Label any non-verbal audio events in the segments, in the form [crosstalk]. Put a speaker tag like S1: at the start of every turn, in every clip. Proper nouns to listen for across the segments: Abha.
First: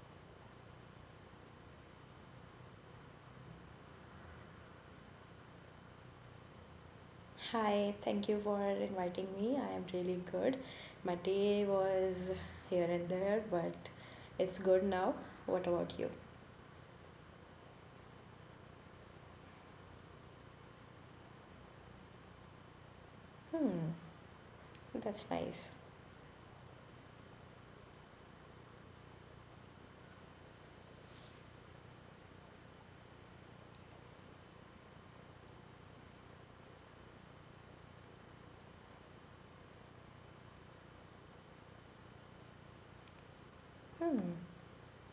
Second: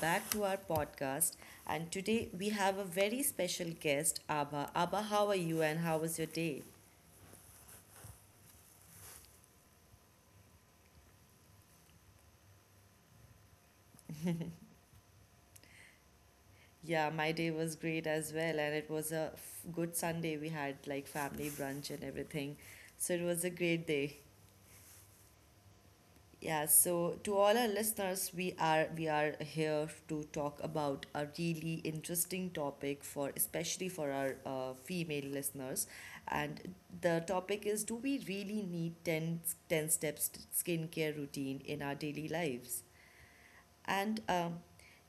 S1: back to our podcast. And today we have a very special guest, Abha. Abha, how are you, and how was your day?
S2: Hi, thank you for inviting me. I am really good. My day was here and there, but it's good now. What about you?
S1: Yeah, my day was great as well, and it was a good Sunday. We had like family brunch and everything, so it was a great
S2: Hmm,
S1: day.
S2: that's nice.
S1: Yeah, so to all our listeners, we are here to talk about a really interesting topic for especially for our female listeners, and the topic is: do we really need ten steps skincare routine in our daily lives?
S2: Hmm,
S1: And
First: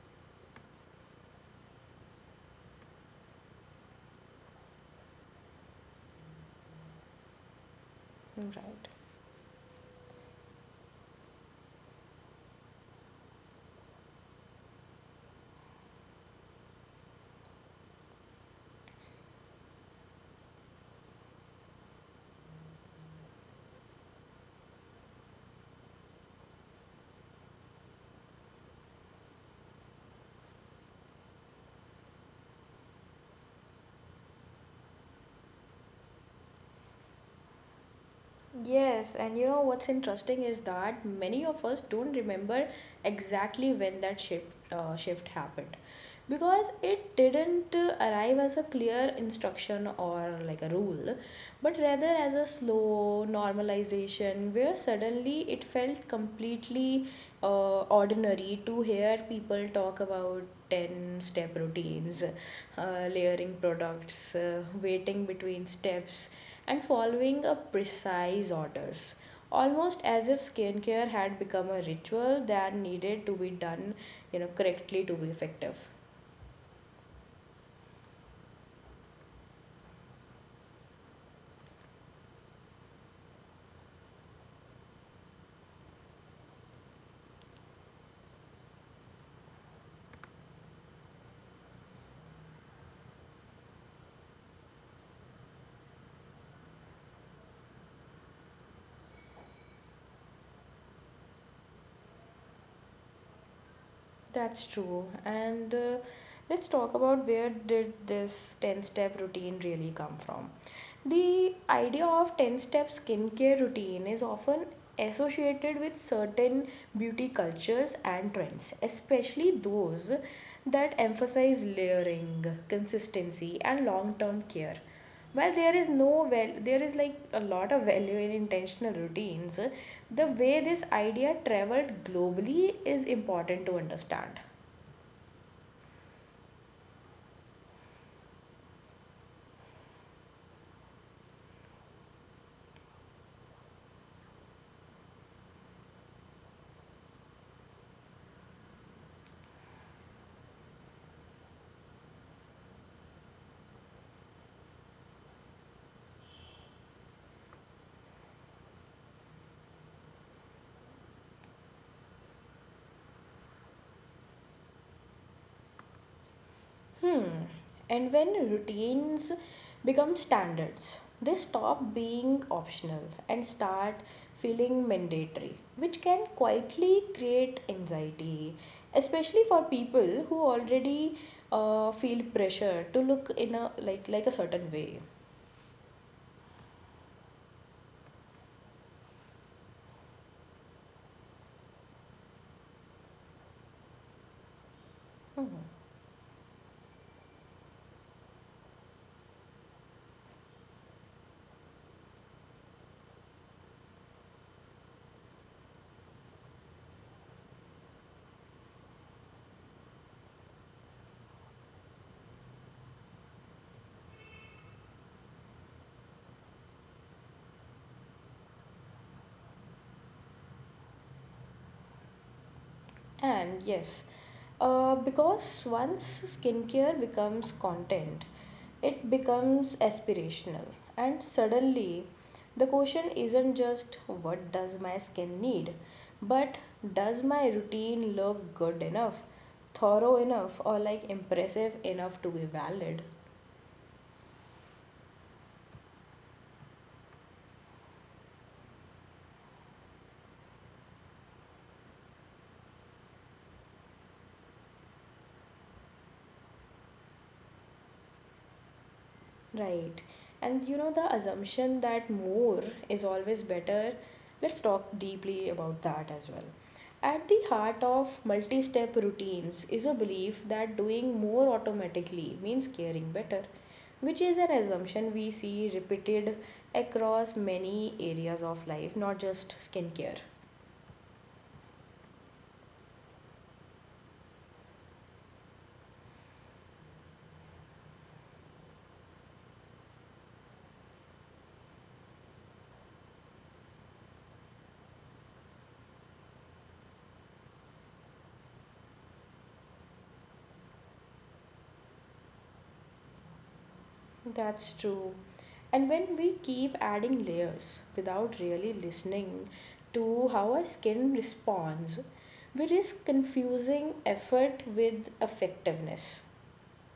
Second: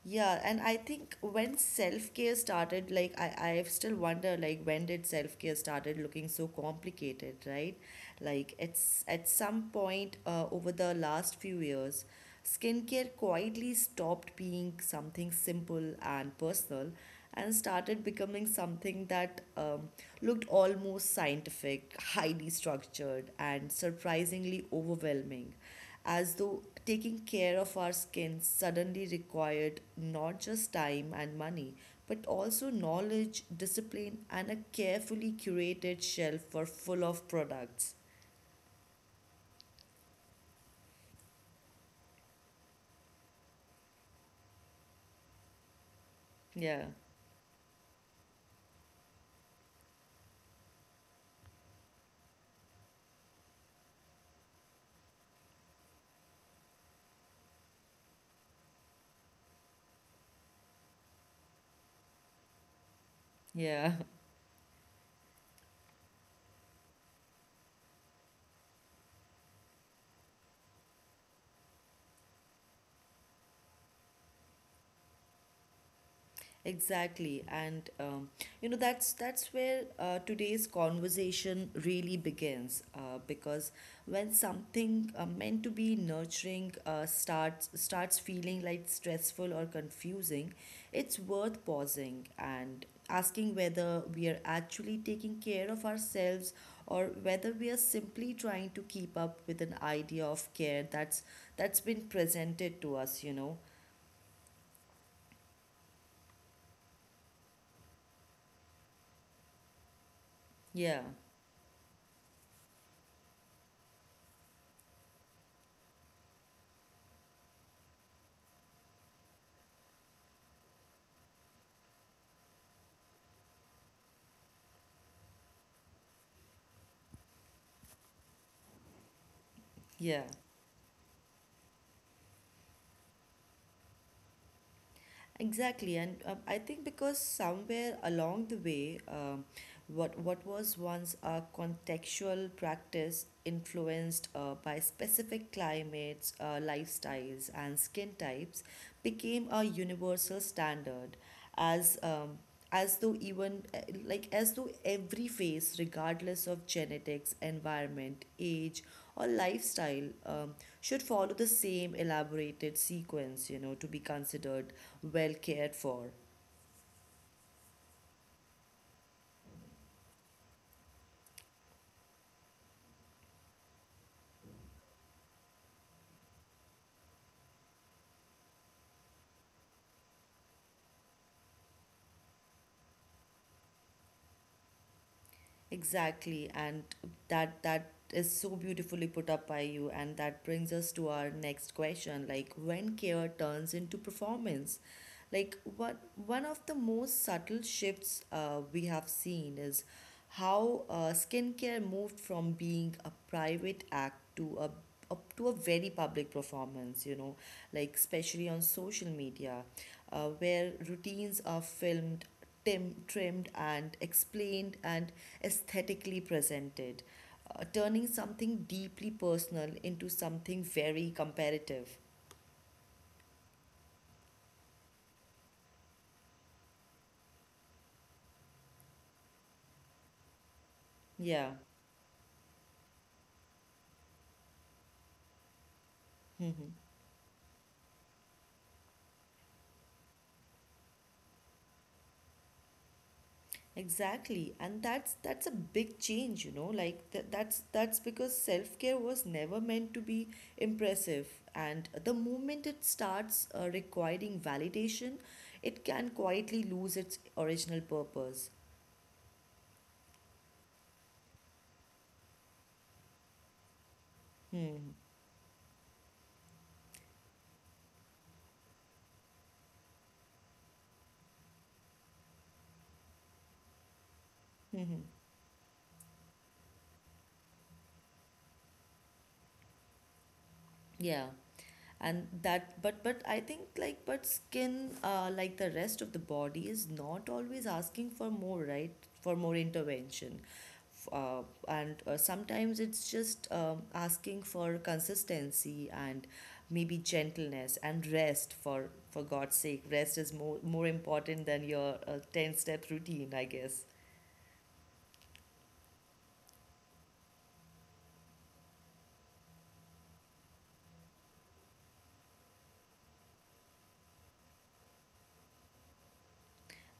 S1: yeah, and I think when self-care started, like I still wonder, like when did self-care started looking so complicated, right? Like
S2: right.
S1: it's at some point, over the last few years skincare quietly stopped being something simple and personal and started becoming something that looked almost scientific, highly structured, and surprisingly overwhelming, as though taking care of our skin suddenly required not just time and money, but also knowledge, discipline, and a carefully curated shelf for full of products.
S2: Yes, and you know what's interesting is that many of us don't remember exactly when that shift happened because
S1: Yeah,
S2: it didn't arrive as a clear instruction or like a rule, but rather as a slow normalization where suddenly it felt completely ordinary to hear people talk about 10 step routines, layering
S1: yeah. [laughs]
S2: products, waiting between steps and following a precise orders almost as if skincare had become a ritual that needed to be done correctly to be effective.
S1: Exactly, and you know, that's where today's conversation really begins. Because when something meant to be nurturing starts feeling like stressful or confusing, it's worth pausing and asking whether we are actually taking care of ourselves or whether we are simply trying to keep up with an idea of care that's been presented to us. You know,
S2: That's true, and let's talk about where did this 10 step routine really come from.
S1: yeah,
S2: The idea of 10 step skincare routine is often associated with certain beauty cultures and trends, especially those that emphasize layering, consistency, and long term care. While there is no, well, there is like a lot of value in intentional routines.
S1: yeah.
S2: The way this idea traveled globally is important to understand.
S1: Exactly, and I think because somewhere along the way, what was once a contextual practice influenced by specific climates, lifestyles, and skin types became a universal standard, as um, as though even like as though every face, regardless of genetics, environment, age, or lifestyle, should follow the same elaborated sequence, you know, to be considered well cared for.
S2: Hmm. And when routines become standards, they stop being optional and start feeling mandatory, which can quietly create anxiety, especially for people who already feel pressure to look in a like a certain way.
S1: Exactly, and that is so beautifully put up by you, and that brings us to our next question, like when care turns into performance.
S2: Hmm.
S1: Like one of the most subtle shifts we have seen is how skincare moved from being a private act to a up to a very public performance, you know, like especially on social media, where routines are filmed, trimmed, and explained and aesthetically presented, turning something deeply personal into something very comparative.
S2: And yes, because once skincare becomes content, it becomes aspirational. And
S1: Yeah.
S2: suddenly, the question isn't just what does my skin need,
S1: Hmm.
S2: but does my routine look good enough, thorough enough, or like impressive enough to be valid?
S1: Exactly, and that's a big change, you know. That's because self-care was never meant to be impressive, and the moment it starts requiring validation, it can quietly lose its original purpose.
S2: Right. And you know, the assumption that more is always better, let's
S1: Hmm.
S2: talk deeply about that as well. At the heart of multi step routines is a belief that doing more automatically means caring better, which is an
S1: Hmm. Hmm.
S2: assumption we see repeated across many areas of life, not just skincare.
S1: Yeah. and that but I think, like, but skin, like the rest of the body, is not always asking for more, right? For more intervention. F- and Sometimes it's just asking for consistency and maybe gentleness and rest. For god's sake, rest is more important than your 10 step routine, I guess.
S2: That's true. And when we keep adding layers without really listening to how our skin responds, we risk confusing effort with effectiveness.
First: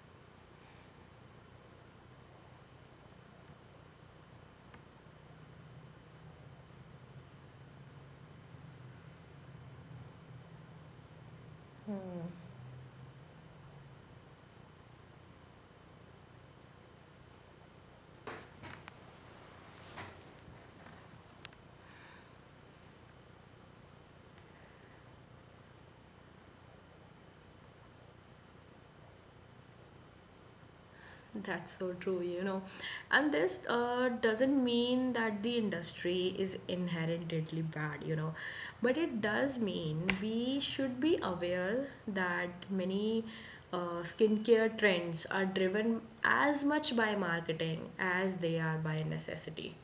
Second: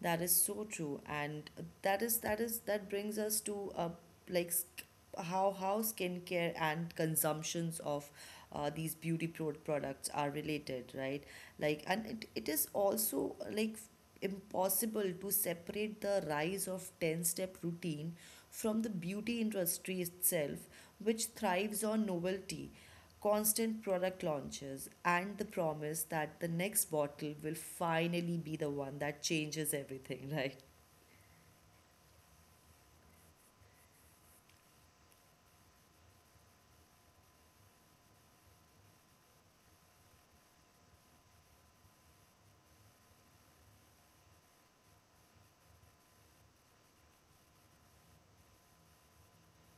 S1: That is so true, and that brings us to like sk- how skincare and consumptions of these beauty products are related, right? Like, and it,
S2: Hmm.
S1: it is also impossible to separate the rise of 10-step routine from the beauty industry itself, which thrives on novelty, constant product launches, and the promise that the next bottle will finally be the one that changes everything, [laughs] right?
S2: That's so true, you know. And this doesn't mean that the industry is inherently bad, you know, but it does mean we should be aware that many skincare trends are driven as much by marketing as they are by necessity.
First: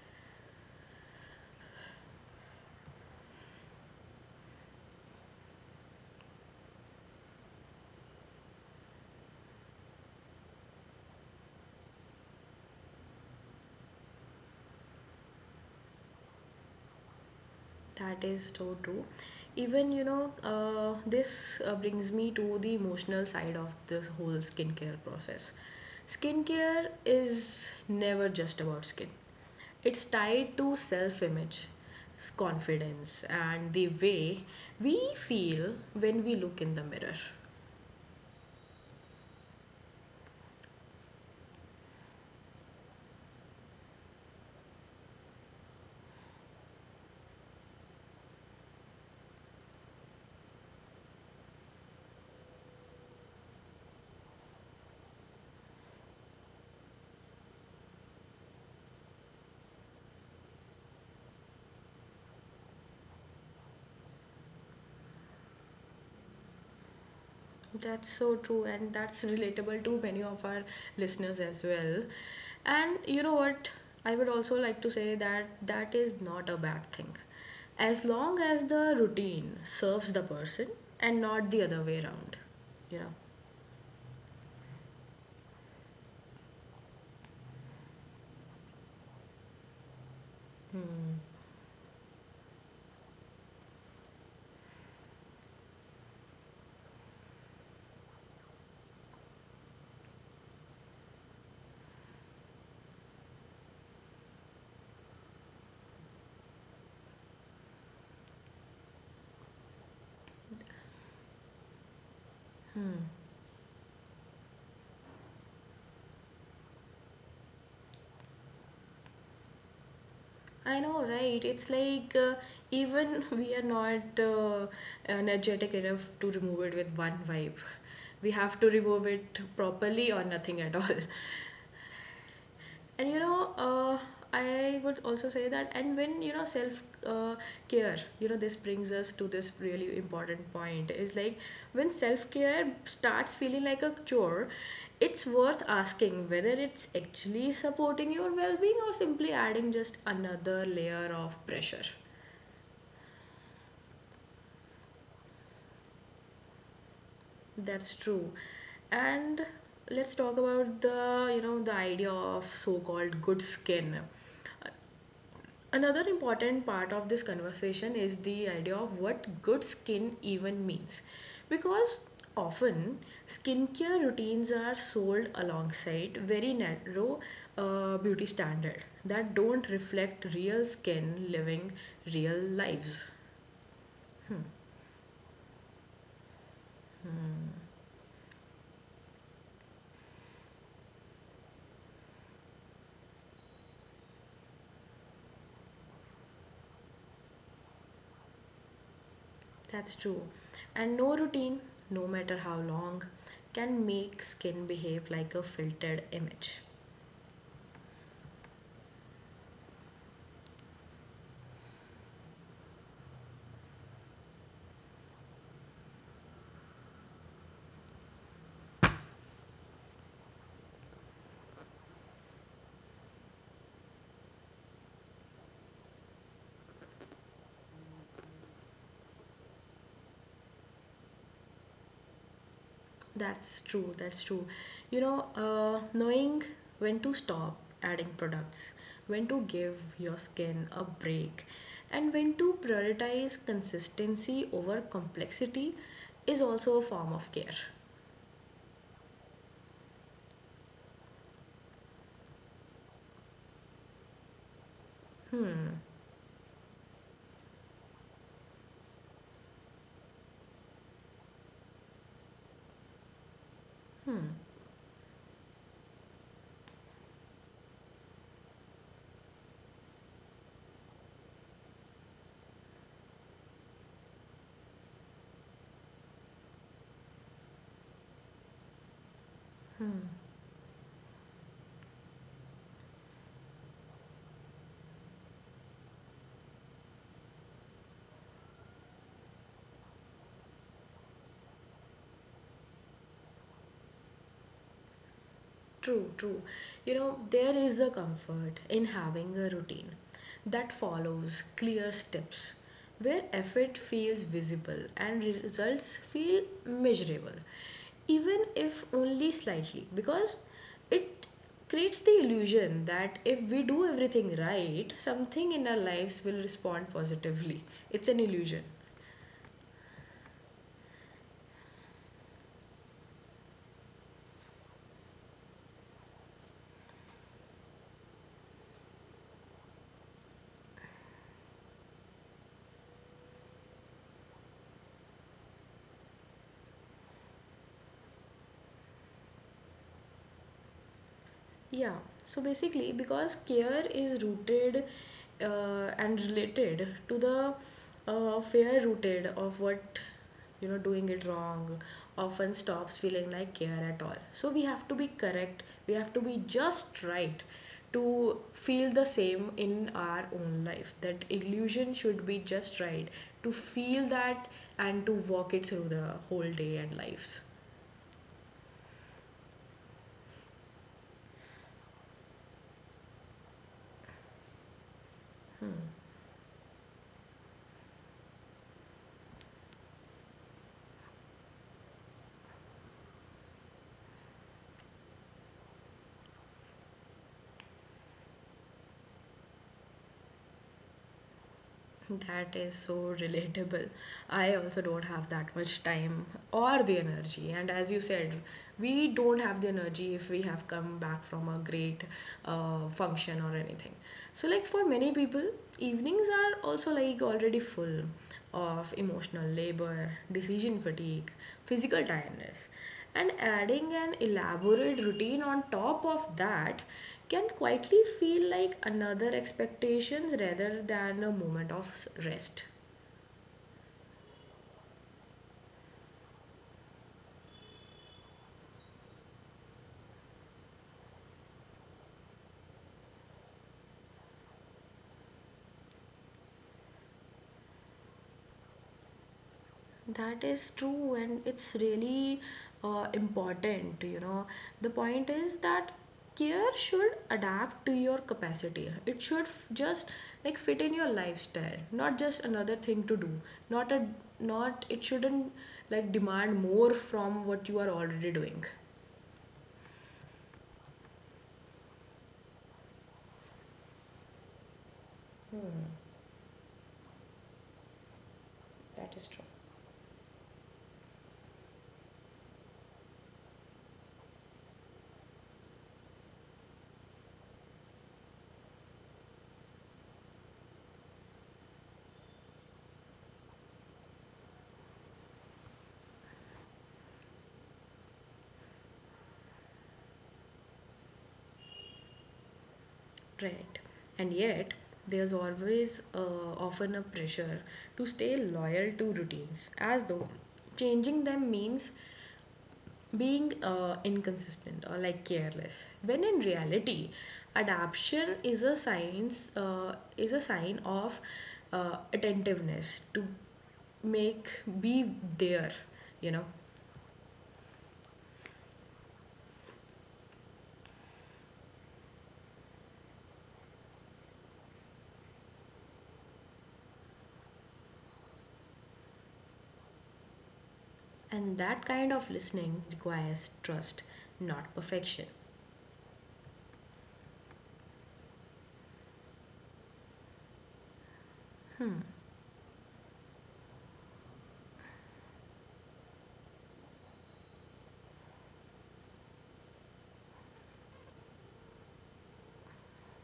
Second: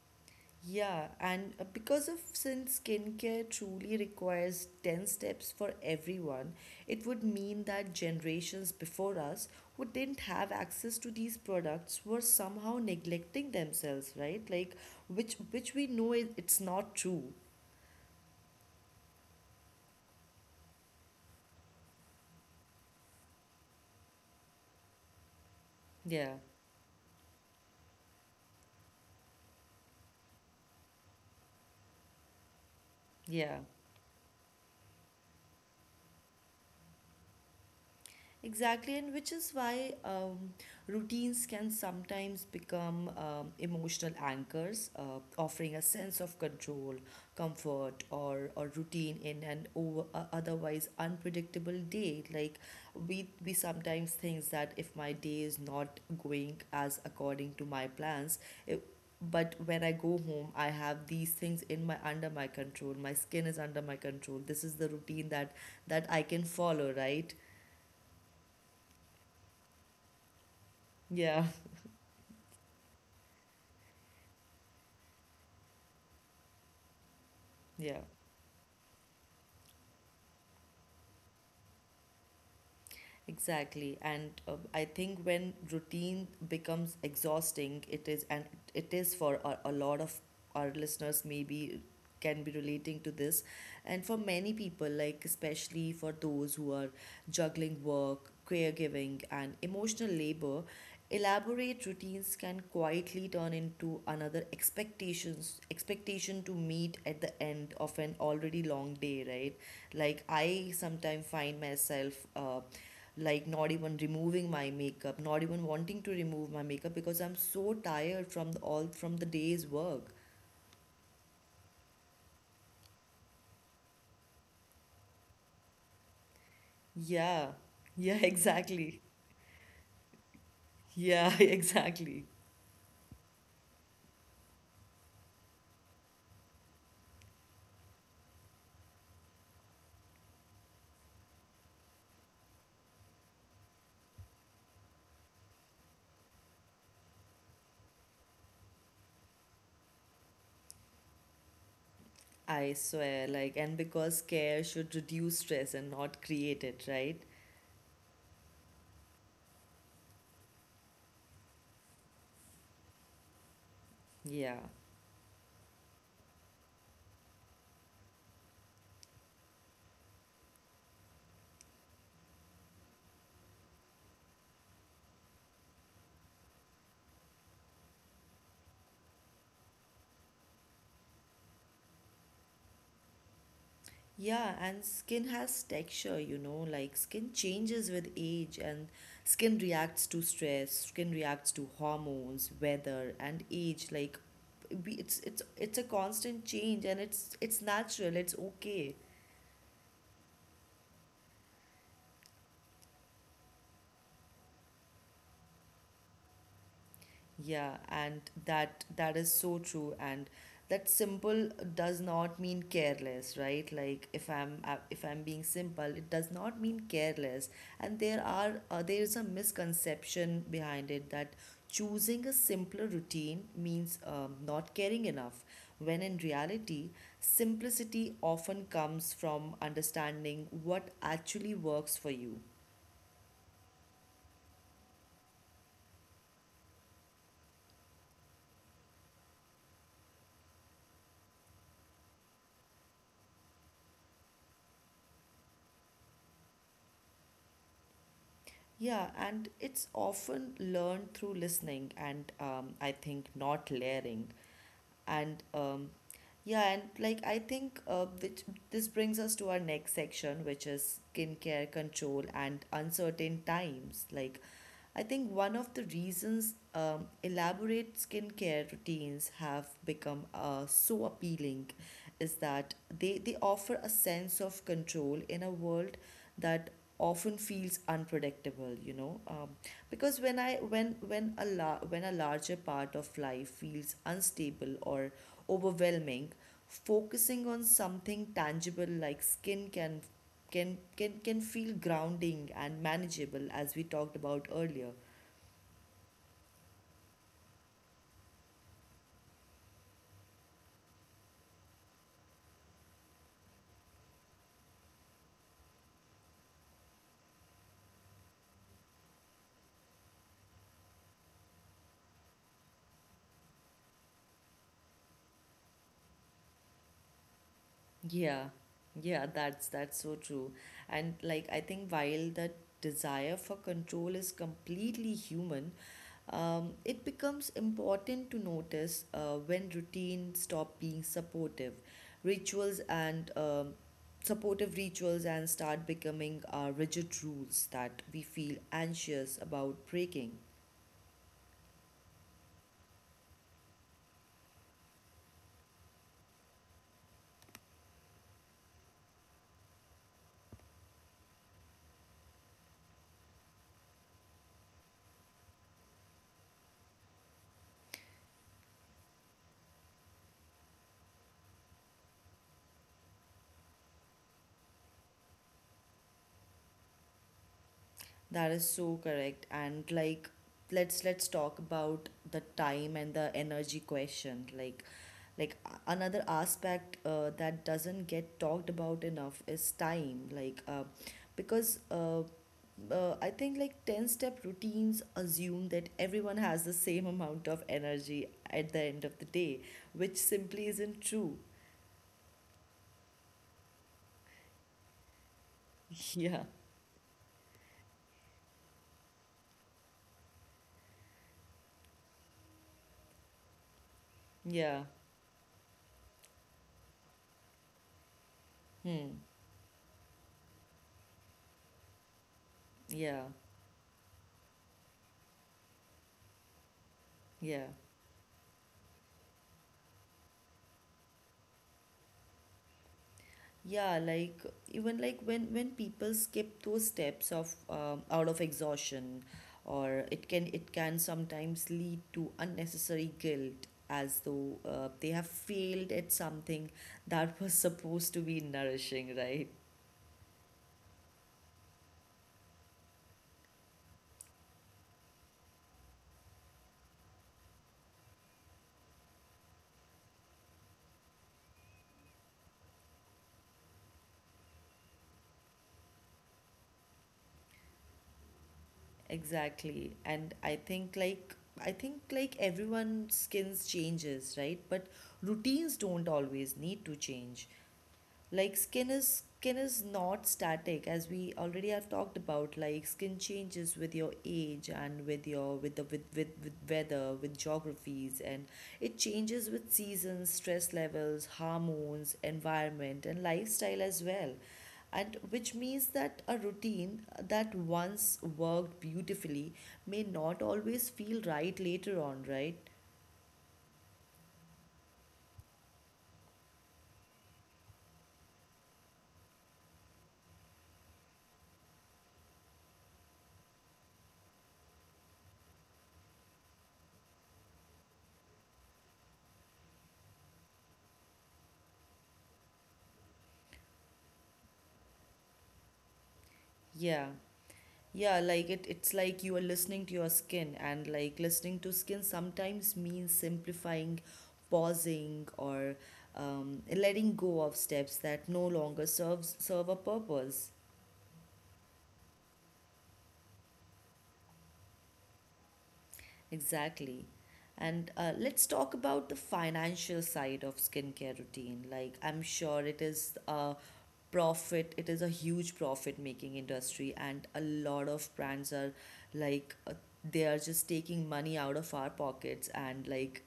S1: Yeah, and because of since skincare truly requires 10 steps for everyone, it would mean that generations before us who didn't have access to these products were somehow neglecting themselves, right? Like which we know it, it's not true.
S2: That is so true. Even, you know, this brings me to the emotional side of this whole skincare process.
S1: Yeah.
S2: Skincare is never just about skin, it's tied to self image, confidence,
S1: Yeah.
S2: and the way we feel when we look in the mirror.
S1: Exactly, and which is why routines can sometimes become emotional anchors, offering a sense of control, comfort, or routine in an otherwise unpredictable day. Like we sometimes think that if my day is not going as according to my plans, it, but when I go home I have these things in my under my control, my skin is under my control, this is the routine that I can follow, right?
S2: That's so true, and that's relatable to many of our listeners
S1: Yeah.
S2: as well. And you know what? I would also like to say that that is not a bad thing.
S1: Yeah.
S2: As long as the routine serves the person and not the other way around, you know.
S1: Exactly. And I think when routine becomes exhausting, it is, and it is for a lot of our
S2: Hmm.
S1: listeners, maybe can be relating to this. And for many people, like especially for those who are juggling work, caregiving, and emotional labor, elaborate routines can quietly turn into another expectation to meet at the end of an already long day, right? Like I sometimes find myself,
S2: Hmm.
S1: like not even removing my makeup, not even wanting to remove my makeup because I'm so tired from the, all from the day's work.
S2: I know, right? It's like even [laughs] we are not energetic enough to remove it with one
S1: Yeah,
S2: wipe.
S1: yeah. [laughs]
S2: We have to
S1: Exactly.
S2: remove it properly or nothing at all.
S1: Yeah. [laughs]
S2: [laughs]
S1: Exactly.
S2: And you know, I would also say that and when you know self care, you know, this brings us to this really important point is like when self care starts feeling like a chore, it's worth asking whether it's actually supporting your well-being or simply adding just another layer of pressure.
S1: I swear, like, and because care should reduce stress and not create it, right?
S2: That's true. And let's talk about the, you know, the idea of so-called good skin.
S1: Yeah.
S2: Another important part of this conversation is the idea of what good skin even means. Because often skincare routines are sold alongside very narrow beauty standard that don't reflect real skin living real lives.
S1: Yeah,
S2: Hmm.
S1: and skin has texture, you know, like skin
S2: Hmm.
S1: changes with age, and skin reacts to stress, skin reacts to hormones, weather, and age. Like, it's it's a constant change, and it's natural. It's okay.
S2: That's true. And no routine, no matter how long, can make skin behave like a filtered image.
S1: Yeah, and that is so true. And that simple does not mean careless, right? Like if I'm being simple, it does not mean careless. And there are there is a misconception behind it that choosing a simpler routine means not caring enough. When in reality, simplicity often comes from understanding what actually works for you.
S2: That's true. That's true. You know, knowing when to stop adding products, when to give your skin a break, and when to prioritize consistency over complexity is also a form of care.
S1: Yeah, and it's often learned through listening and I think not layering and yeah. And like I think this brings us to our next section, which is skincare control and uncertain times.
S2: Hmm.
S1: Like I think one of the reasons elaborate skincare routines have become so appealing is that they offer a sense of control in a world that often feels unpredictable, you know,
S2: Hmm.
S1: because when I when a la- when a larger part of life feels unstable or overwhelming, focusing on something tangible like skin can can feel grounding and manageable, as we talked about earlier.
S2: True, true. You know, there is a comfort in having a routine that follows clear steps where effort feels visible and results feel measurable, even if only slightly, because it creates the illusion that if we do everything right, something in our lives will respond positively. It's an
S1: Yeah,
S2: illusion.
S1: yeah, that's so true. And like I think while that desire for control is completely human, it becomes important to notice when routine stop being rituals and um, supportive rituals and start becoming rigid rules that we feel anxious about breaking.
S2: Yeah, so basically, because care is rooted and related to the fear rooted of what, you know, doing it wrong often stops feeling like care at all. So we have to be correct, we have to be just right to feel the same in our own life. That illusion should be just right to feel that and to walk it through the whole day and lives.
S1: That is so correct. And like let's talk about the time and the energy question. Like another aspect that doesn't get talked about enough is time. Like because I think like 10 step routines assume that everyone has the same [laughs] amount of energy at the end of the day, which simply isn't true.
S2: That is so relatable. I also don't have that much
S1: [laughs]
S2: time
S1: Yeah.
S2: or the energy. And as you said, we don't have the energy if we have come back from a great function or anything. So, like for
S1: Yeah.
S2: many people, evenings are also like already full of
S1: Hmm.
S2: emotional labor, decision fatigue, physical tiredness.
S1: Yeah.
S2: And adding an elaborate routine on top of that can
S1: Yeah.
S2: quietly feel like another expectation rather than a moment of rest.
S1: Yeah, like even like when people skip those steps of out of exhaustion, or it can sometimes lead to unnecessary guilt as though they have failed at something that [laughs] was supposed to be nourishing, right?
S2: That is true, and it's really important. You know, the point is that care should adapt to your capacity. It should just like fit in your lifestyle, not just another thing to do. Not a not It shouldn't like demand more from what you are already doing.
S1: Exactly. And I think like everyone's skins changes, right? But routines don't always need to change. Like skin is not static, as we already have talked about. Like skin changes with your age and with your with weather, with geographies, and it changes with seasons, stress levels, hormones, environment, and lifestyle as well. And which means that a routine that once worked beautifully may not always feel right later on, right?
S2: Right. And yet, there's always often a pressure to stay loyal to routines, as though changing them means being inconsistent or like careless when in reality adaptation is a science, is a sign of attentiveness to make be there you know.
S1: Yeah, Yeah, like it, it's like you are listening to your skin, and like listening to skin sometimes means simplifying, pausing, or letting go of steps that no longer serve a purpose.
S2: And that kind of listening requires trust, not perfection.
S1: Exactly. And let's talk about the financial side of skincare routine. Like I'm sure it is profit it is a huge profit making industry, and a lot of brands are like uh, they are just taking money out of our pockets and like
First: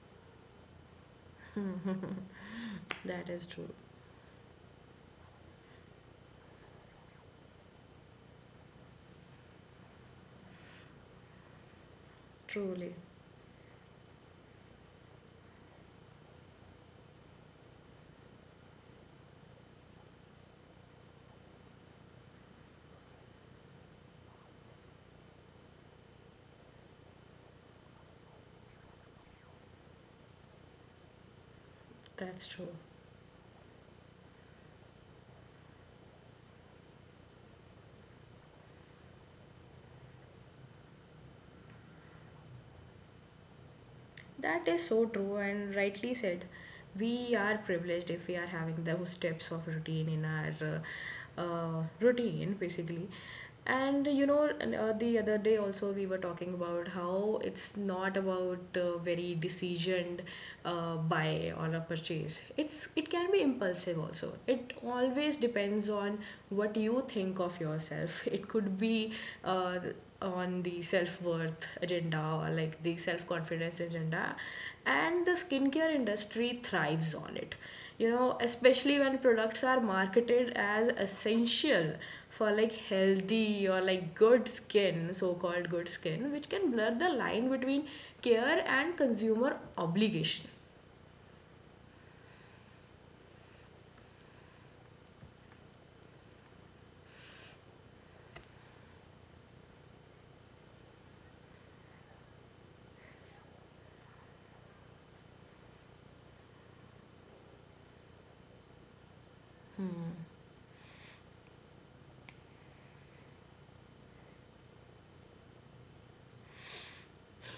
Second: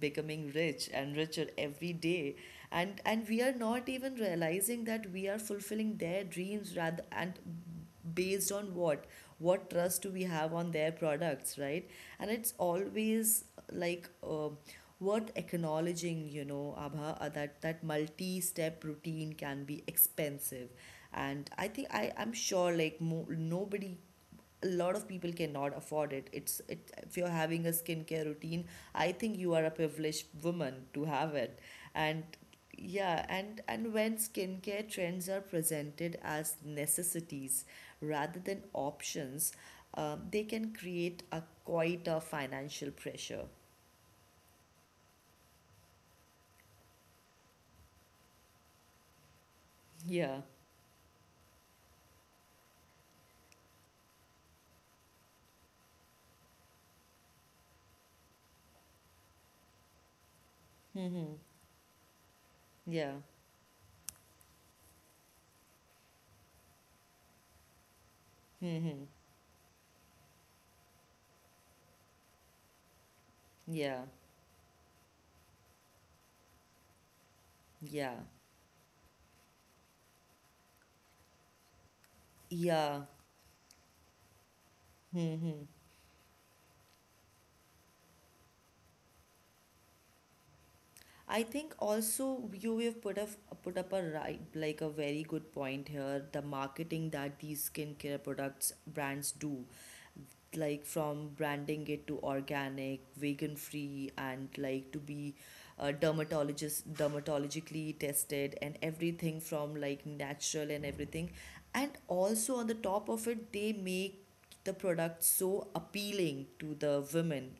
S1: becoming rich and richer every day, and
S2: That
S1: we
S2: is
S1: are
S2: true.
S1: not even realizing that we are fulfilling their dreams rather, and based on what trust do we have on their products, right? And it's
S2: Truly.
S1: always like uh, worth acknowledging, you know, Abha, that multi-step routine can be expensive. And I think I'm sure, like nobody, a lot of people cannot afford it. It's it, if you're having a skincare routine, I think you are a privileged woman to have it. And
S2: That's true.
S1: yeah, and when skincare trends are presented as necessities rather than options, they can create a quite a financial pressure.
S2: That is so true and rightly said. We are privileged if we are having those steps of routine in
S1: Yeah.
S2: our routine, basically. And you know, and the other day also we were talking about how it's not about very decisioned
S1: Mm-hmm.
S2: buy or a purchase. It's it
S1: Yeah.
S2: can be impulsive also. It always depends on what you think of yourself. [laughs] It could
S1: Mm-hmm.
S2: be uh, on the self-worth agenda or like the self-confidence
S1: Yeah.
S2: agenda, and the skincare industry thrives on it, you
S1: Yeah.
S2: know, especially when products are marketed as essential for like
S1: Yeah.
S2: healthy or like good skin,
S1: Mm-hmm.
S2: so-called good skin, which can blur the line between care and consumer obligation.
S1: I think also you have put up a right like a very good point here. The marketing that these skincare products brands do, like from branding it to organic, vegan free, and like to be dermatologist dermatologically tested and everything, from like natural and everything. And also on the top of it, they make the product so appealing to the women.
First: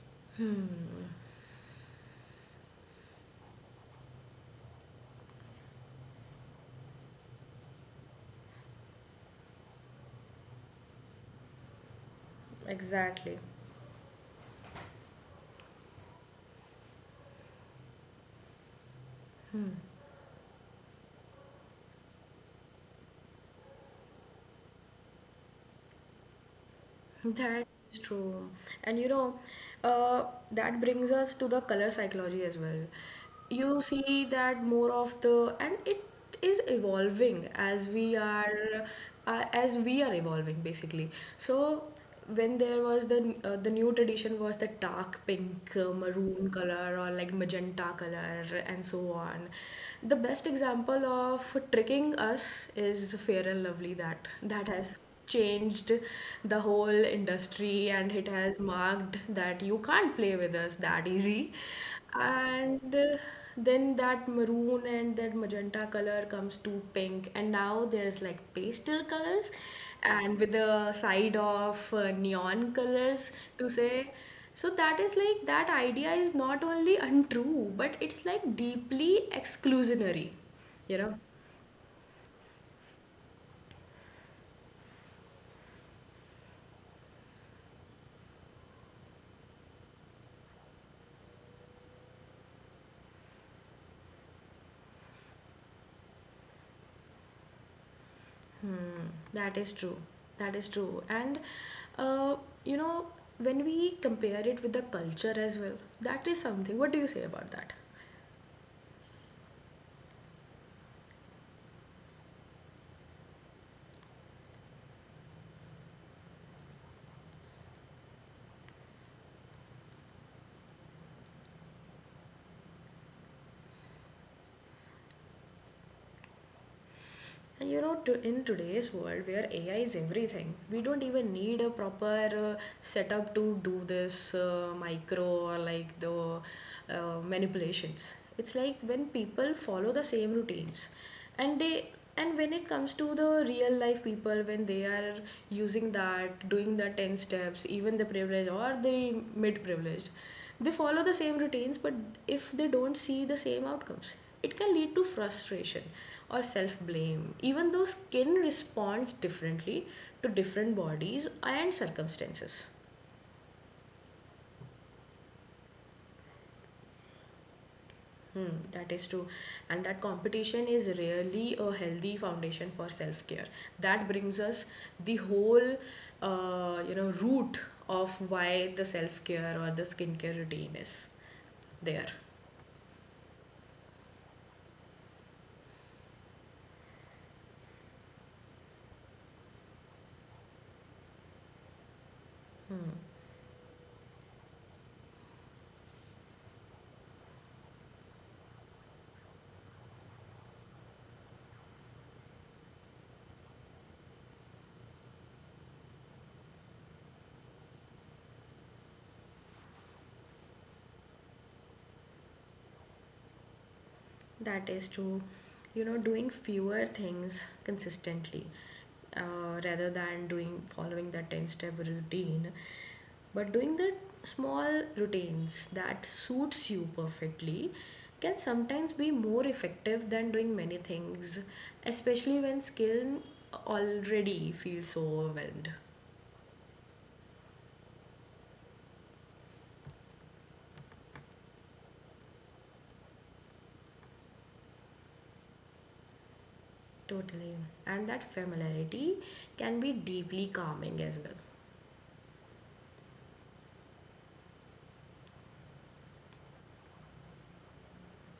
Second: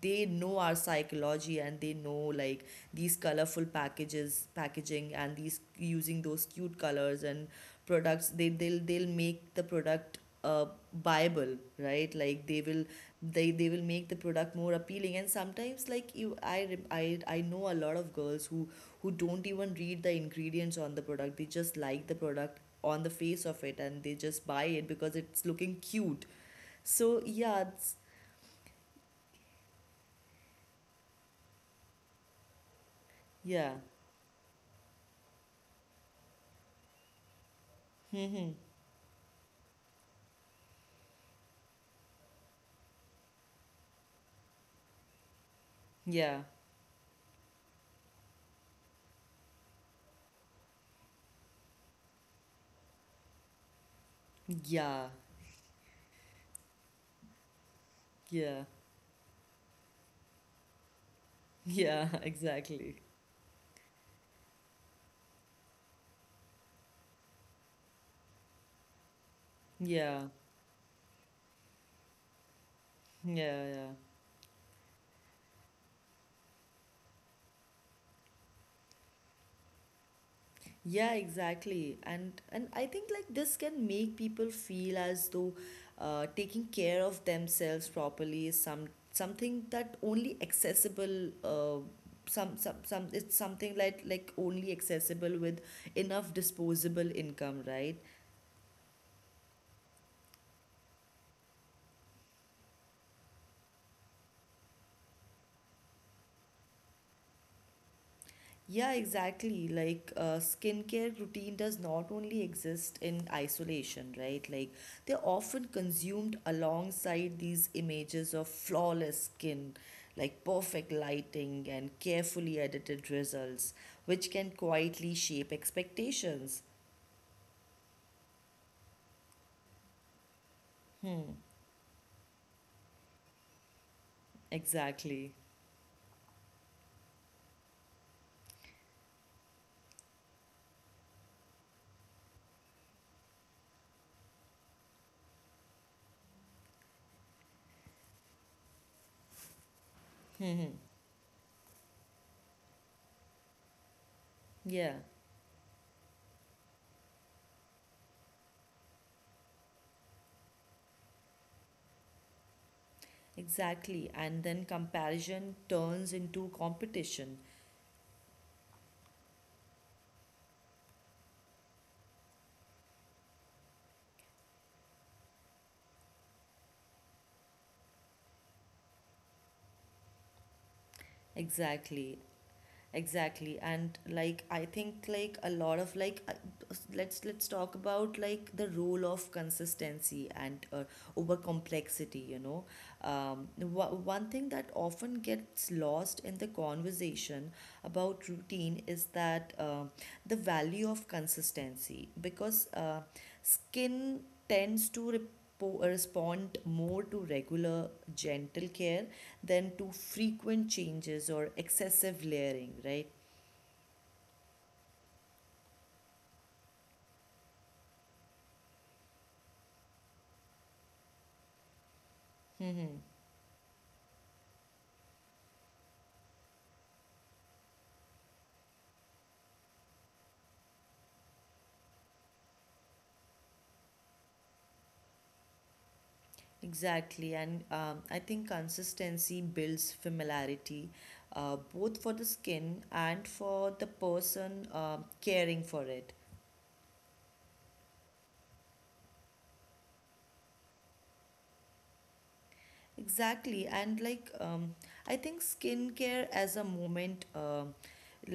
S1: They know our psychology, and they know like these colorful packages packaging and these using those cute colors and products, they'll make the product buyable, right? Like they will,
S2: Exactly.
S1: they will make the product more appealing. And sometimes like you I, rem- I know a lot of girls who don't even read the ingredients on the product. They just like the product on the face of it, and they just buy it because it's looking cute. so yeah
S2: That
S1: it's,
S2: is true. And you know, uh, that brings us to the color psychology as well.
S1: yeah.
S2: You see that more of the, and it is evolving
S1: [laughs]
S2: as we are evolving basically. So when there was the new tradition was the dark pink,
S1: Yeah.
S2: maroon color or like magenta color and so on. The best example of tricking us is Fair and Lovely, that has
S1: Yeah.
S2: changed the whole industry and it has
S1: Yeah.
S2: marked that you can't play with us that easy.
S1: Yeah, [laughs]
S2: And
S1: exactly.
S2: then that maroon and that magenta color comes to pink and now there's like pastel colors
S1: Yeah.
S2: and with a side of neon colors to
S1: Yeah, yeah.
S2: say. So that is like that idea is not only untrue but it's like deeply exclusionary, you know.
S1: Yeah, exactly. And I think like this can make people feel as though taking care of themselves properly is something that only accessible some it's something like only accessible with enough disposable income, right?
S2: Hmm, that is true. That is true. And uh, you know, when we compare it with the culture as well, that is something. What do you say about that?
S1: Yeah, exactly. Like, skincare routine does not only exist in isolation, right? Like, they're often consumed alongside these images of flawless skin, like perfect lighting and carefully edited results, which can quietly shape expectations.
S2: And you know, to, in today's world where AI is everything, we don't even
S1: Hmm,
S2: need a proper setup to do this micro
S1: exactly.
S2: or like the manipulations. It's like when people follow the same routines, and they, and when it comes to the real life people, when they are using that, doing the 10 steps, even the privileged or the mid privileged, they
S1: Mm-hmm.
S2: follow the same routines. But if they don't see the same outcomes, it can lead
S1: Yeah,
S2: to frustration or self blame. Even though skin responds differently to different bodies and circumstances.
S1: exactly. And then comparison turns into competition.
S2: Hmm, that is true. And that competition is really a healthy foundation for self care. That brings us the whole, you know, root of why the self care or the skincare routine is there.
S1: Exactly. Exactly, and like I think like a lot of like let's talk about like the role of consistency and over complexity, you know. One thing that often gets lost in the conversation about routine is that the value of consistency, because skin tends to respond more to regular gentle care than to frequent changes or excessive layering, right?
S2: That is true. You know, doing fewer things consistently, rather than doing following that 10 step routine
S1: Mm-hmm.
S2: but doing the small routines that suits you perfectly can sometimes be more effective than doing many things, especially when skill already feels so overwhelmed.
S1: Exactly, and I think consistency builds familiarity, both for the skin and for the person caring for it.
S2: Totally. And that familiarity can be deeply calming as well.
S1: Exactly, and like I think skincare as a moment. um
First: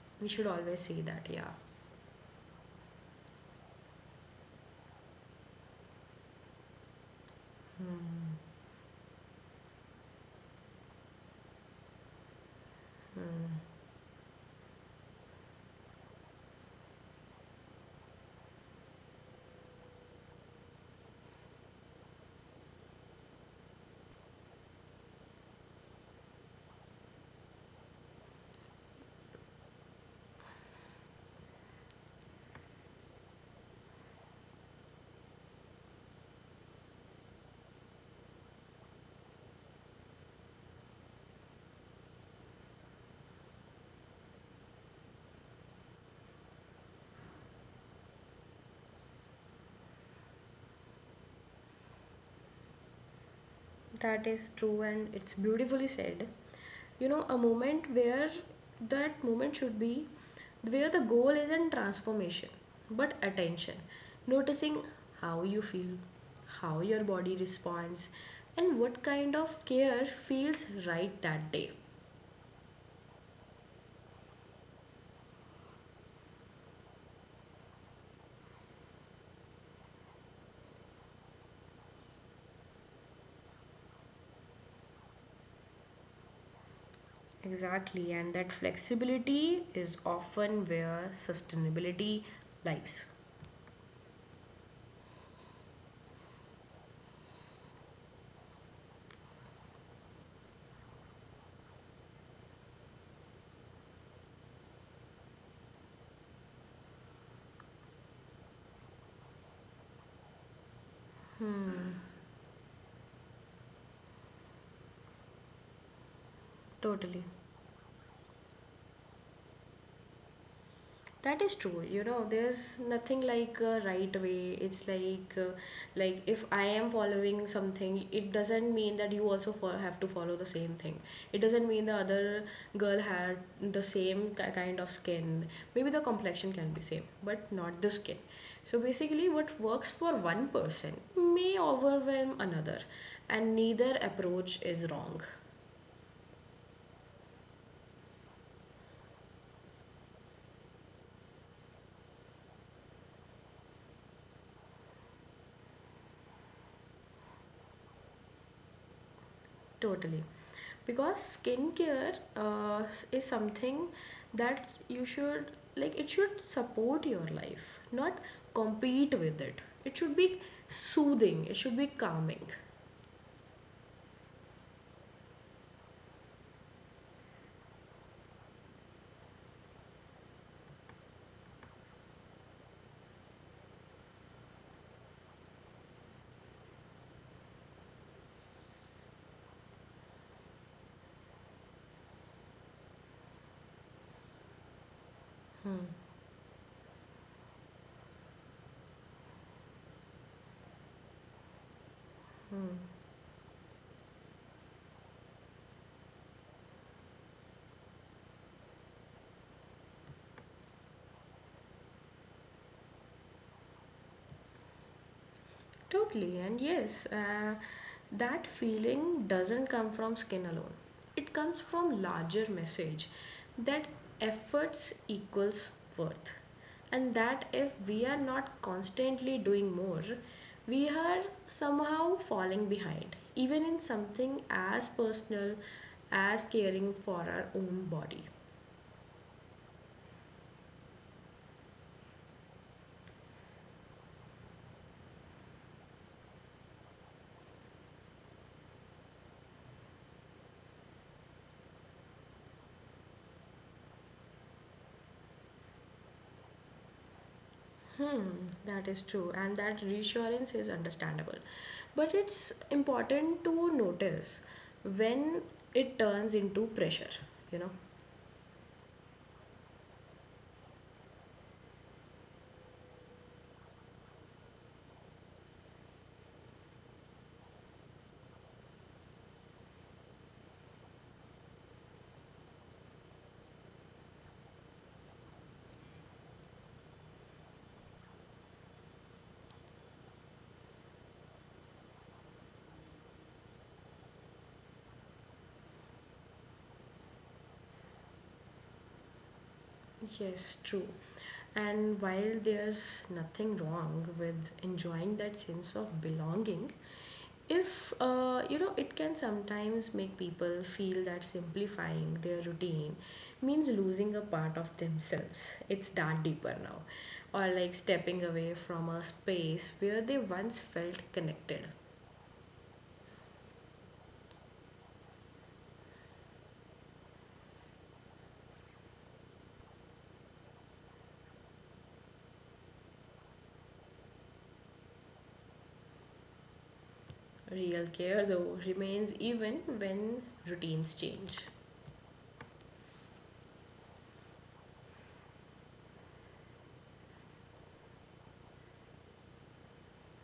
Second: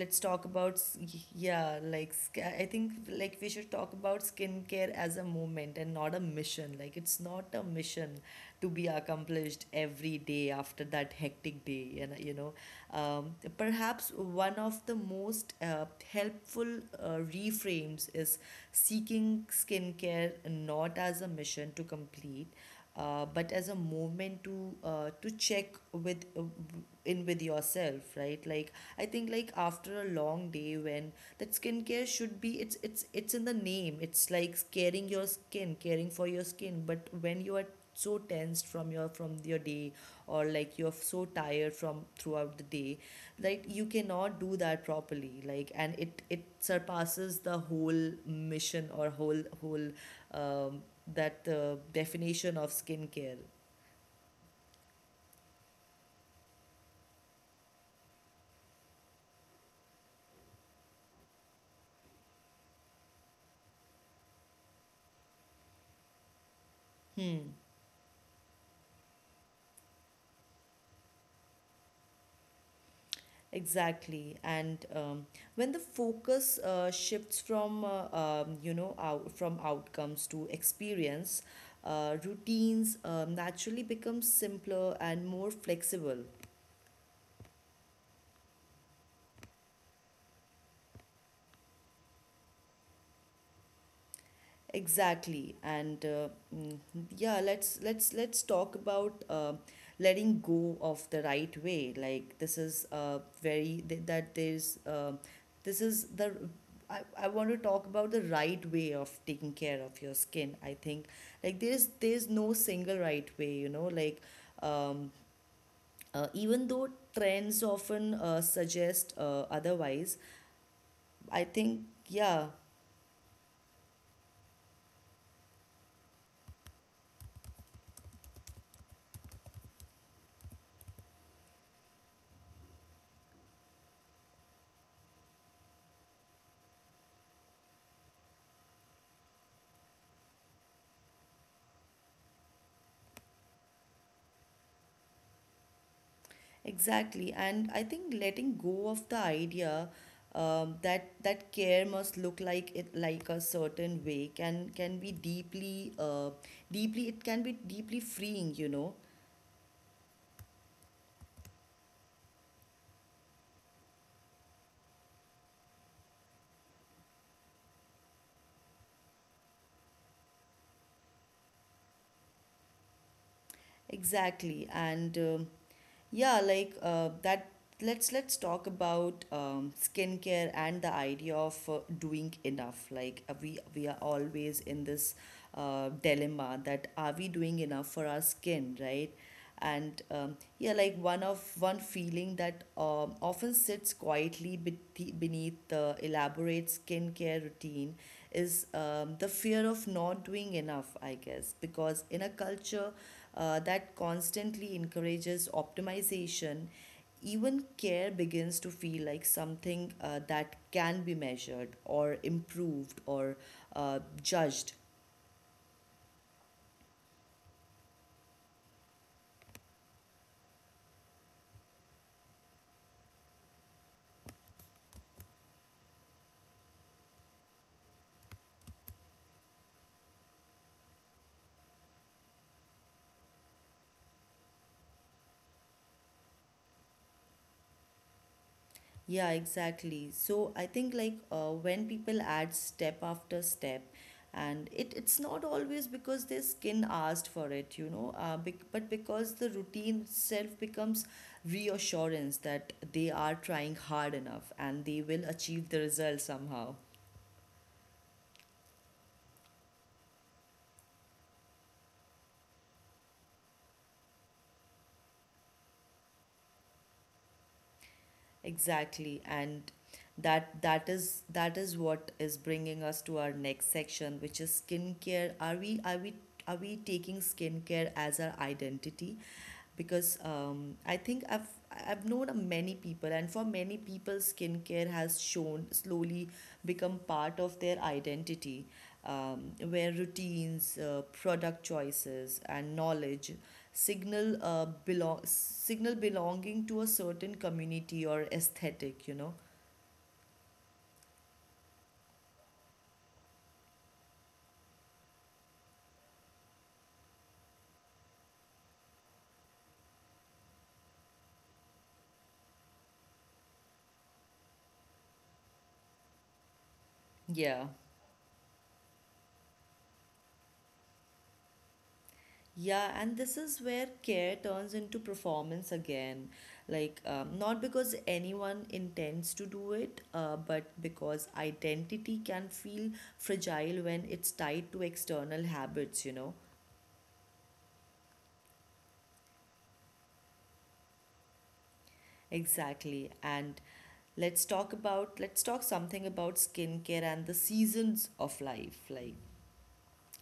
S1: let's
S2: We
S1: talk
S2: should
S1: about
S2: always say that, yeah.
S1: yeah, like I think like we should talk about skincare as a moment and not a mission. Like it's not a mission
S2: Hmm,
S1: to be accomplished every day after that hectic day. And you know,
S2: hmm.
S1: perhaps one of the most helpful reframes is seeking skincare not as a mission to complete, but as a movement to check with in with yourself, right? Like I think like after a long day, when that skincare should be, it's in the name, it's like caring for your skin, but when you are so tensed from your day, or like you're so tired from throughout the day, like you cannot do that properly, like, and it surpasses the whole mission or whole um, that definition of skincare.
S2: That is true, and it's beautifully said. You know, a moment where that moment should be where the goal isn't transformation but attention. Noticing how you feel, how your body
S1: Hmm,
S2: responds, and what kind of care feels right that day.
S1: exactly. And when the focus shifts from you know from outcomes to experience, routines naturally become simpler and more flexible.
S2: Exactly, and that flexibility is often where sustainability lies.
S1: Exactly, and mm, yeah, let's talk about letting go of the right way. Like this is very that there's this is the I want to talk about the right way of taking care of your skin. I think like there's no single right way. You know, like um, even though
S2: Totally.
S1: trends often suggest otherwise,
S2: That
S1: I
S2: is
S1: think
S2: true. You know,
S1: yeah.
S2: there's nothing like a right way. It's like if I am following something, it doesn't mean that you also have to follow the same thing. It doesn't mean the other girl had the same kind of skin. Maybe the complexion can be same but not the skin. So basically, what works for one person may overwhelm another, and neither approach is wrong.
S1: Exactly, and I think letting go of the idea that care must look like it like a certain way can be deeply it can be deeply freeing, you know.
S2: Totally. Because skincare is something that you should, like, it should support your life, not compete with it. It should be soothing, it should be calming.
S1: Exactly, and yeah, like that. Let's talk about skincare and the idea of doing enough. Like we are always in this dilemma that are we doing enough for our skin, right? And yeah, like one feeling that often sits quietly beneath
S2: Hmm.
S1: the elaborate skincare routine is the fear of not doing enough, I guess, because in a
S2: Hmm.
S1: culture that constantly encourages optimization, even care begins to feel like something that can be measured or improved or judged.
S2: Totally, and yes, that feeling doesn't come from skin alone. It comes from larger message that efforts equals worth, and that if we are not constantly doing more, we are somehow falling behind, even in something as personal as caring for our own body.
S1: Yeah, exactly. So I think like when people add step after step, and it's not always because their skin asked for it, you know, but because the routine itself becomes reassurance that they are trying hard enough and they will achieve the result somehow.
S2: Hmm, that is true, and that reassurance is understandable. But it's important to notice when it turns into pressure, you know?
S1: Exactly, and that is what is bringing us to our next section, which is skincare. Are we are we taking skincare as our identity? Because I think I've known a many people, and for many people, skincare has shown slowly become part of their identity, where routines, product choices, and knowledge signal belong signal belonging to a certain community or aesthetic, you know.
S2: Yes, true. And while there's nothing wrong with enjoying that sense of belonging, if you know, it can sometimes make people feel that simplifying their routine means losing a part of themselves. It's that deeper now, or
S1: Yeah.
S2: like stepping away from a space where they once felt connected.
S1: Yeah, and this is where care turns into performance again, like not because anyone intends to do it, but because identity can feel fragile when it's tied to external habits, you know.
S2: Real care though remains even when routines change.
S1: Exactly, and let's talk something about skincare and the seasons of life. Like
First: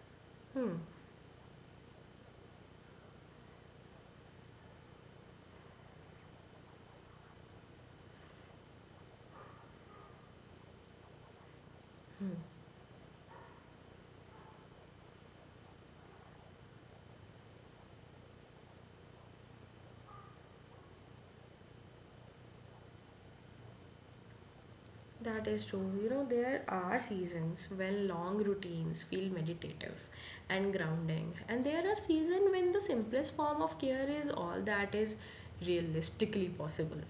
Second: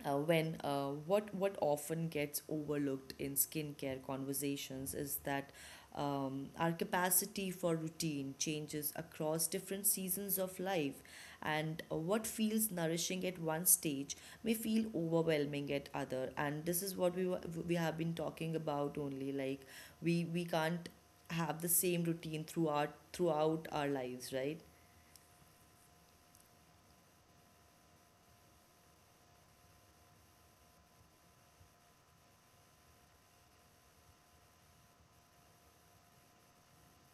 S1: when
S2: Hmm.
S1: what often gets overlooked in skincare conversations is that our capacity for routine changes across different seasons of life, and what
S2: hmm.
S1: feels nourishing at one stage may feel overwhelming at other. And this is what we have been talking about only. Like we can't have the same routine throughout our lives, right?
S2: That is true. You know, there are seasons when long routines feel meditative and grounding, and there are seasons when the simplest form of care is all that is realistically possible.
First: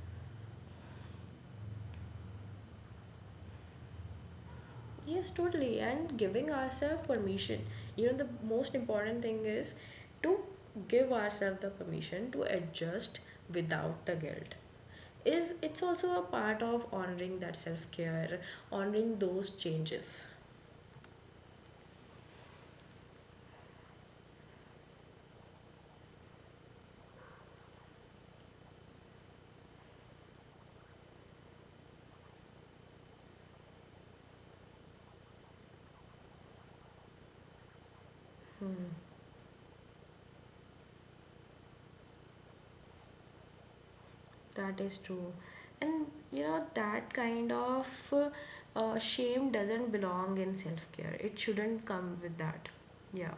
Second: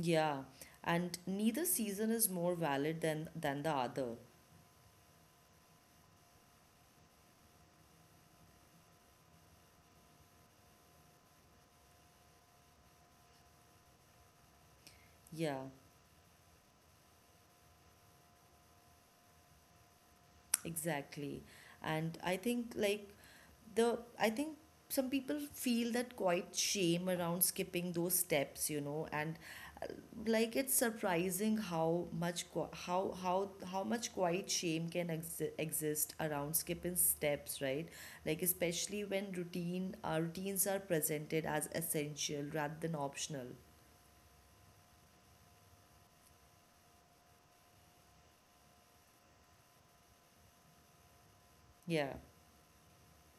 S1: Yeah, and neither season is more valid than the other.
S2: Yes, totally. And giving ourselves permission. You know, the most important thing is to give ourselves the permission to adjust without the guilt is,
S1: Yeah.
S2: it's also a part of honoring that self care, honoring those changes.
S1: Exactly. And I think like the I think some people feel that quite shame around skipping those steps, you know. And like it's surprising how much how much quiet shame can exist around skipping steps, right? Like especially when routines are presented as essential rather than optional.
S2: That is true. And you know, that kind of shame doesn't belong in self-care. It shouldn't come
S1: Yeah.
S2: with that. Yeah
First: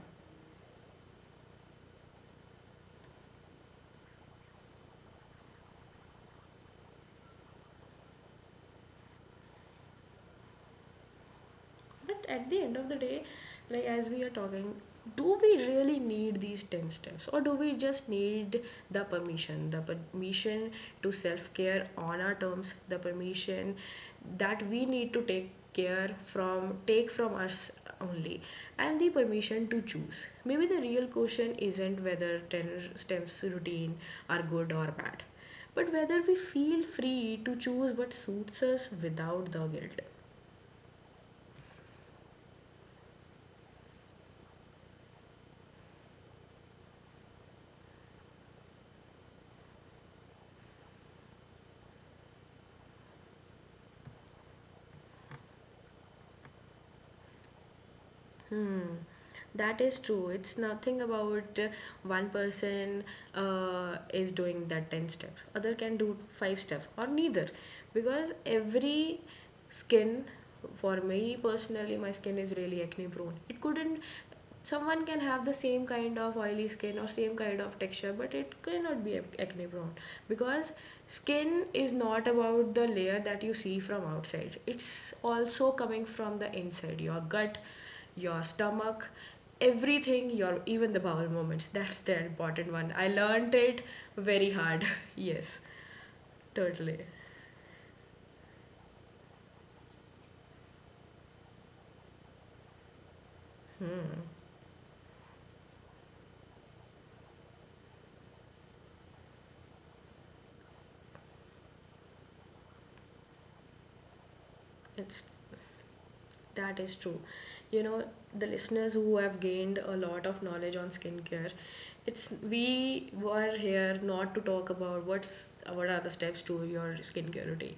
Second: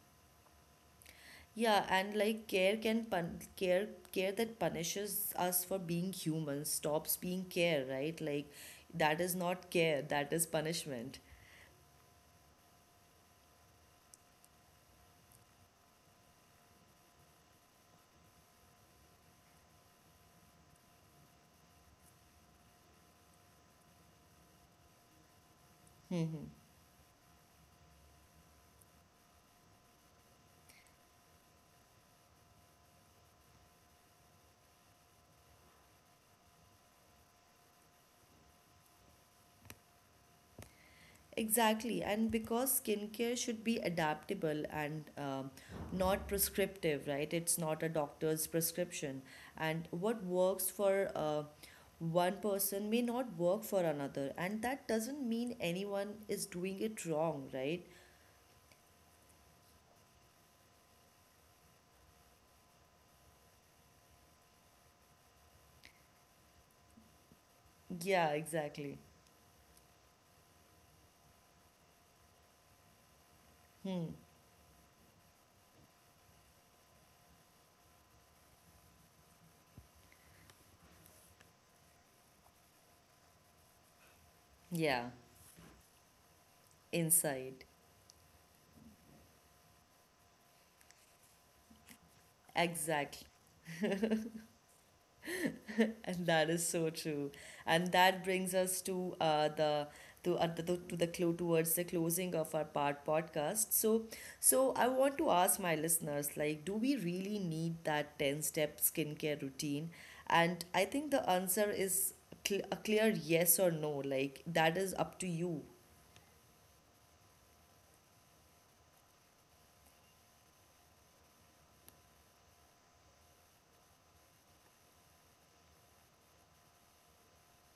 S1: Yeah, and like care that punishes us for being human stops being care, right? Like that is not care, that is punishment.
S2: But at the end of the day, like as we are talking, do we really need these 10 steps, or do we just need the permission? The permission to self care on our terms, the permission that we need to take care
S1: Mm-hmm.
S2: from, take from us only, and the permission to choose. Maybe the real question isn't whether 10 steps routine are good or bad, but whether we feel free to choose what suits us without the guilt.
S1: Exactly, and because skincare should be adaptable and not prescriptive, right? It's not a doctor's prescription, and what works for one person may not work for another, and that doesn't mean anyone is doing it wrong, right?
S2: Hmm. That is true. It's nothing about one person is doing that 10 step, other can do 5 step or neither,
S1: Yeah,
S2: because
S1: exactly.
S2: every skin, for me personally, my skin is really acne prone. It couldn't,
S1: Hmm.
S2: someone can have the same kind of oily skin or same kind of texture but it cannot be acne prone, because skin is not about the layer that you see from outside.
S1: Yeah.
S2: It's also coming from the inside, your gut,
S1: Inside.
S2: your stomach, everything, your even the bowel movements, that's the important one. I
S1: Exactly.
S2: learned it very hard. [laughs] Yes,
S1: And that is so
S2: totally.
S1: true. And that brings us to the to, the to the clue towards the closing of our part podcast. So so I want to ask my listeners, like, do we really need that 10 step skincare routine? And I think the answer is a clear yes or no. Like that is up
S2: It's
S1: to you.
S2: That is true. You know, the listeners who have gained a lot of knowledge on skincare, it's we were here not to talk about what's, what are the steps to your skincare routine.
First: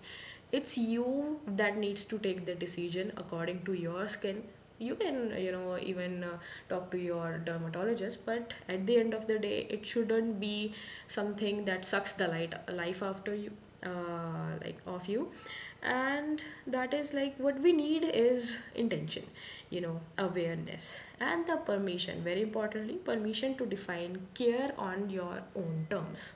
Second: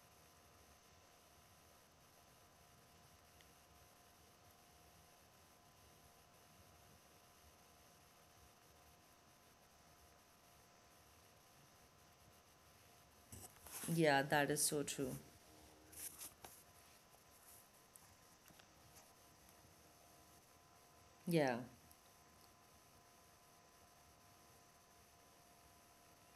S2: It's you that needs to take the decision according to your skin. You can, you know, even talk to your dermatologist, but at the end of the day, it shouldn't be something that sucks the light life after you,
S1: Yeah, that is
S2: like
S1: so
S2: of
S1: true.
S2: you. And that is, like, what we need is intention, you know, awareness, and
S1: Yeah.
S2: the permission, very importantly, permission to define care on your own terms.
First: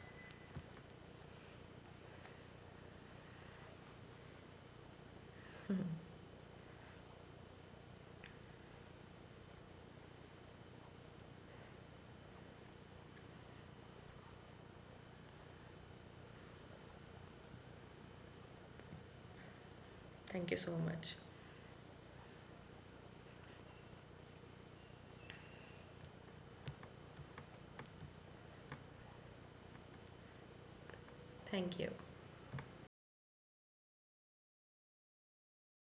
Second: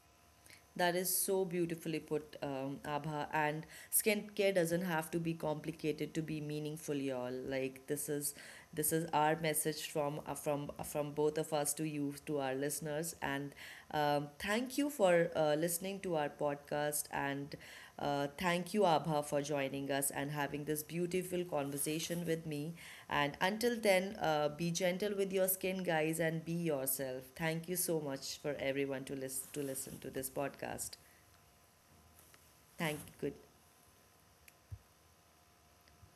S1: That is so beautifully put, Abha. And skincare doesn't have to be
S2: [laughs]
S1: complicated to be meaningful, y'all. Like this is our message from from both of us to you, to our listeners. And thank you for listening to our podcast. And thank you, Abha, for joining us and
S2: Thank you
S1: having
S2: so
S1: this
S2: much.
S1: beautiful conversation with me. And until then, be gentle with your skin, guys, and be yourself. Thank you so much for everyone to listen to this podcast.
S2: Thank you.
S1: Thank you.